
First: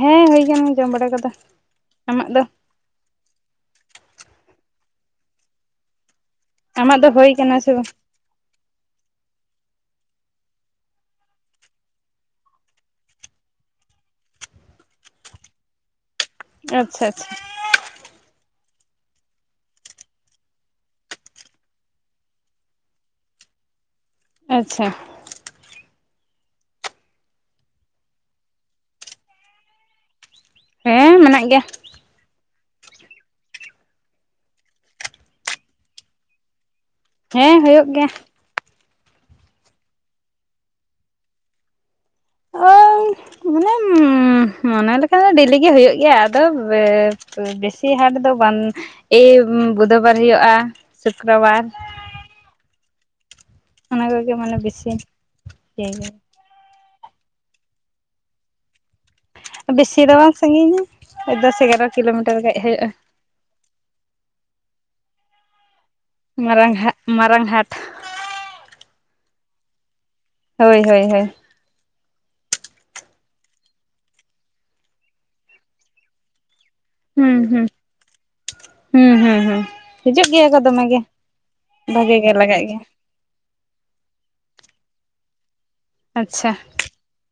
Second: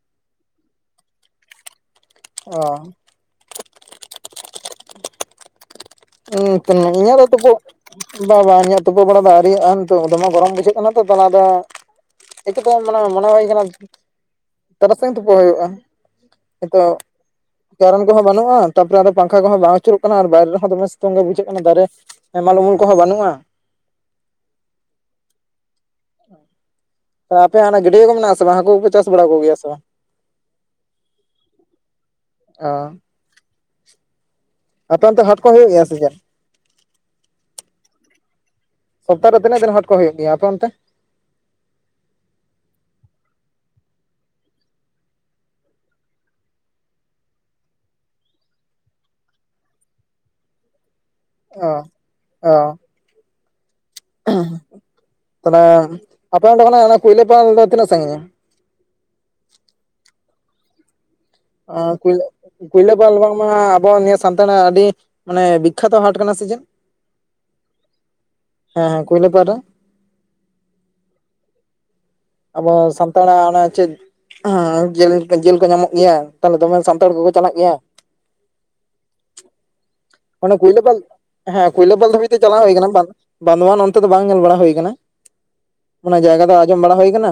ᱦᱮᱸ ᱦᱩᱭ ᱠᱟᱱᱟ ᱡᱚᱢ ᱵᱟᱲᱟ ᱠᱚᱫᱚ᱾ ᱟᱢᱟᱜ ᱫᱚ ᱚ ᱦᱩᱸ ᱟᱢᱟᱜ ᱤᱧᱟ ᱫᱚ ᱦᱩᱭ ᱛᱩᱯᱩ ᱠᱟᱱᱟ ᱥᱮ ᱵᱟᱝ ᱵᱟ ᱵᱟᱝ ᱤᱧᱟᱹᱜ ᱛᱩᱯᱩ ᱵᱟᱲᱟ ᱫᱚ ᱟᱹᱣᱨᱤᱼᱟ ᱛᱚ ᱫᱚᱢᱮ ᱜᱚᱨᱚᱢ ᱵᱩᱡᱷᱟᱹᱜ ᱠᱟᱱᱟ ᱛᱚ ᱛᱟᱦᱚᱞᱮ ᱟᱫᱚ ᱮᱠᱮᱛᱮ ᱢᱟᱱᱮ ᱢᱚᱱᱮ ᱦᱩᱭ ᱠᱟᱱᱟ ᱛᱟᱨᱟᱥᱤᱧ ᱛᱳᱯᱳ ᱦᱩᱭᱩᱜᱼᱟ ᱱᱤᱛᱚᱜ ᱟᱪᱪᱷᱟ ᱟᱪᱪᱷᱟ ᱠᱟᱨᱮᱱ ᱠᱚᱦᱚᱸ ᱵᱟᱹᱱᱩᱜᱼᱟ ᱛᱟᱯᱚᱨᱮ ᱯᱟᱝᱠᱷᱟ ᱠᱚᱦᱚᱸ ᱵᱟᱝ ᱟᱹᱪᱩᱨᱚᱜ ᱠᱟᱱᱟ ᱟᱨ ᱵᱟᱭᱨᱮ ᱨᱮᱦᱚᱸ ᱫᱚᱢᱮ ᱥᱤᱛᱩᱝ ᱜᱮ ᱵᱩᱡᱷᱟᱹᱜ ᱠᱟᱱᱟ ᱫᱟᱨᱮᱹ ᱦᱮᱢᱟᱞ ᱩᱢᱩᱞ ᱠᱚᱦᱚᱸ ᱵᱟᱹᱱᱩᱜᱼᱟ᱾ ᱟᱪᱪᱷᱟ ᱦᱳᱭ [unintelligible] ᱟᱯᱮ ᱦᱟᱱᱟ ᱜᱟᱹᱰᱭᱟᱹ ᱠᱚ ᱢᱮᱱᱟᱜᱼᱟ ᱥᱮ ᱵᱟᱝ ᱦᱟᱹᱠᱩ ᱠᱚᱯᱮ ᱪᱟᱥ ᱵᱟᱲᱟ ᱠᱚᱜᱮᱭᱟ ᱥᱮ ᱵᱟᱝ? ᱦᱮᱸ ᱢᱮᱱᱟᱜ ᱜᱮᱭᱟ᱾ ᱚ ᱟᱯᱮ ᱚᱱᱛᱮ ᱦᱟᱴ ᱠᱚ ᱦᱩᱭᱩᱜ ᱜᱮᱭᱟ ᱥᱮ ᱪᱮᱫ ᱦᱮᱸ ᱦᱩᱭᱩᱜ ᱜᱮᱭᱟ ᱥᱚᱯᱛᱟ ᱨᱮ ᱛᱤᱱᱟᱹᱜ ᱜᱟᱱ ᱦᱟᱴ ᱠᱚ ᱦᱩᱭᱩᱜ ᱜᱮᱭᱟ ᱟᱯᱮ ᱚᱱᱛᱮ? ᱚ ᱢᱟᱱᱮ [inaudible] ᱢᱚᱱᱮ ᱞᱮᱠᱷᱟᱱ ᱫᱚ ᱰᱮᱞᱤᱜ ᱜᱮ ᱦᱩᱭᱩᱜ ᱜᱮᱭᱟ ᱟᱫᱚ ᱵᱮᱥᱤ ᱦᱟᱴ ᱫᱚ ᱵᱟᱝ ᱮ ᱵᱩᱫᱷᱚ ᱵᱟᱨ ᱦᱩᱭᱩᱜᱼᱟ᱾ ᱥᱩᱠᱨᱚᱵᱟᱨ ᱚ ᱚ ᱚᱱᱟ ᱠᱚᱜᱮ ᱢᱟᱱᱮ ᱵᱮᱥᱤ ᱛᱟᱦᱚᱞᱮ ᱤᱭᱟᱹ ᱜᱮ ᱟᱯᱮ ᱚᱸᱰᱮᱠᱷᱚᱱᱟᱜ ᱚᱱᱟ ᱠᱩᱭᱞᱟᱹ ᱯᱟᱞ ᱫᱚ ᱛᱤᱱᱟᱹᱜ ᱥᱟᱺᱜᱤᱧᱟ ᱵᱮᱥᱤ ᱫᱚ ᱵᱟᱝ ᱥᱟᱺᱜᱤᱧᱟ ᱫᱚᱥ ᱮᱜᱟᱨᱚ ᱠᱤᱞᱳᱢᱤᱴᱟᱨ ᱜᱟᱱ ᱦᱩᱭᱩᱜᱼᱟ ᱠᱩᱭᱞᱟᱹᱯᱟᱞ ᱵᱟᱝ ᱢᱟ ᱟᱵᱚ ᱱᱤᱭᱟᱹ ᱥᱟᱱᱛᱟᱲᱟᱜ ᱟᱹᱰᱤ ᱢᱟᱱᱮ ᱵᱤᱠᱠᱷᱟᱛᱚ ᱦᱟᱴ ᱠᱟᱱᱟ ᱥᱮ ᱪᱮᱫ? ᱢᱟᱨᱟᱝ ᱦᱟ ᱢᱟᱨᱟᱝ ᱦᱟᱴ ᱦᱮᱸ ᱦᱮᱸ ᱠᱩᱭᱞᱟᱹᱯᱟᱞ ᱨᱮ ᱦᱳᱭ ᱦᱳᱭ ᱦᱳᱭ ᱟᱵᱚ ᱥᱟᱱᱛᱟᱲᱟᱜ ᱚᱱᱟ ᱪᱮᱫ ᱡᱤᱞ ᱠᱚ ᱧᱟᱢᱚᱜ ᱜᱮᱭᱟ ᱛᱟᱦᱞᱮ ᱫᱚᱢᱮ ᱥᱟᱱ ᱦᱩᱸ ᱦᱩᱸ ᱦᱩᱸ ᱦᱩᱸ ᱦᱩᱸ ᱦᱤᱡᱩᱜ ᱜᱮᱭᱟ ᱢᱟᱱᱮ ᱠᱚ ᱫᱚᱢᱮ ᱠᱩᱭᱞᱟᱹᱯᱟᱞ ᱜᱮ ᱦᱮᱸ ᱠᱩᱭᱞᱟᱹᱯᱟᱞ ᱵᱷᱟᱜᱮ ᱫᱷᱟᱹᱵᱤᱡᱽ ᱜᱮ ᱛᱮ ᱪᱟᱞᱟᱣ ᱞᱟᱜᱟᱜ ᱦᱩᱭ ᱜᱮᱭᱟ ᱠᱟᱱᱟ ᱵᱟᱝ ᱵᱟᱸᱱᱫᱚᱣᱟᱱ ᱚᱱᱛᱮ ᱫᱚ ᱵᱟᱝ ᱧᱮᱞ ᱵᱟᱲᱟ ᱦᱩᱭ ᱟᱠᱟᱱᱟ ᱚᱱᱟ ᱡᱟᱭᱜᱟ ᱟᱪᱪᱷᱟ ᱫᱚ ᱟᱸᱡᱚᱢ ᱵᱟᱲᱟ ᱦᱩᱭ ᱟᱠᱟᱱᱟ᱾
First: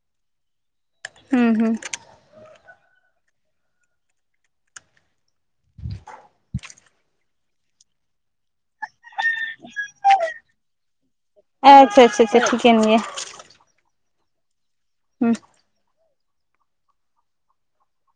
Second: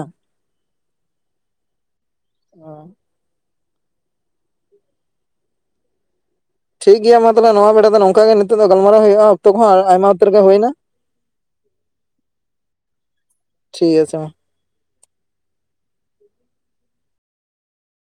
ᱦᱩᱸ ᱦᱩᱸ ᱚ [inaudible] ᱴᱷᱤᱠ ᱜᱮᱭᱟ ᱢᱟ ᱛᱟᱦᱚᱞᱮ ᱱᱚᱣᱟ ᱵᱮᱲᱟ ᱫᱚ ᱱᱚᱝᱠᱟ ᱜᱮ ᱱᱤᱛᱚᱜ ᱫᱚ ᱜᱟᱞᱢᱟᱨᱟᱣ ᱦᱩᱭᱩᱜᱼᱟ ᱚᱠᱛᱚ ᱠᱚᱦᱚᱸ ᱟᱭᱢᱟ ᱩᱛᱟᱹᱨ ᱨᱮ ᱜᱮ ᱦᱩᱭᱮᱱᱟ᱾ ᱟᱪᱪᱷᱟ ᱟᱪᱪᱷᱟ ᱴᱷᱤᱠᱮᱱ ᱜᱮᱭᱟ᱾ ᱴᱷᱤᱠ ᱟᱪᱷᱮ ᱢᱟ ᱦᱩᱸ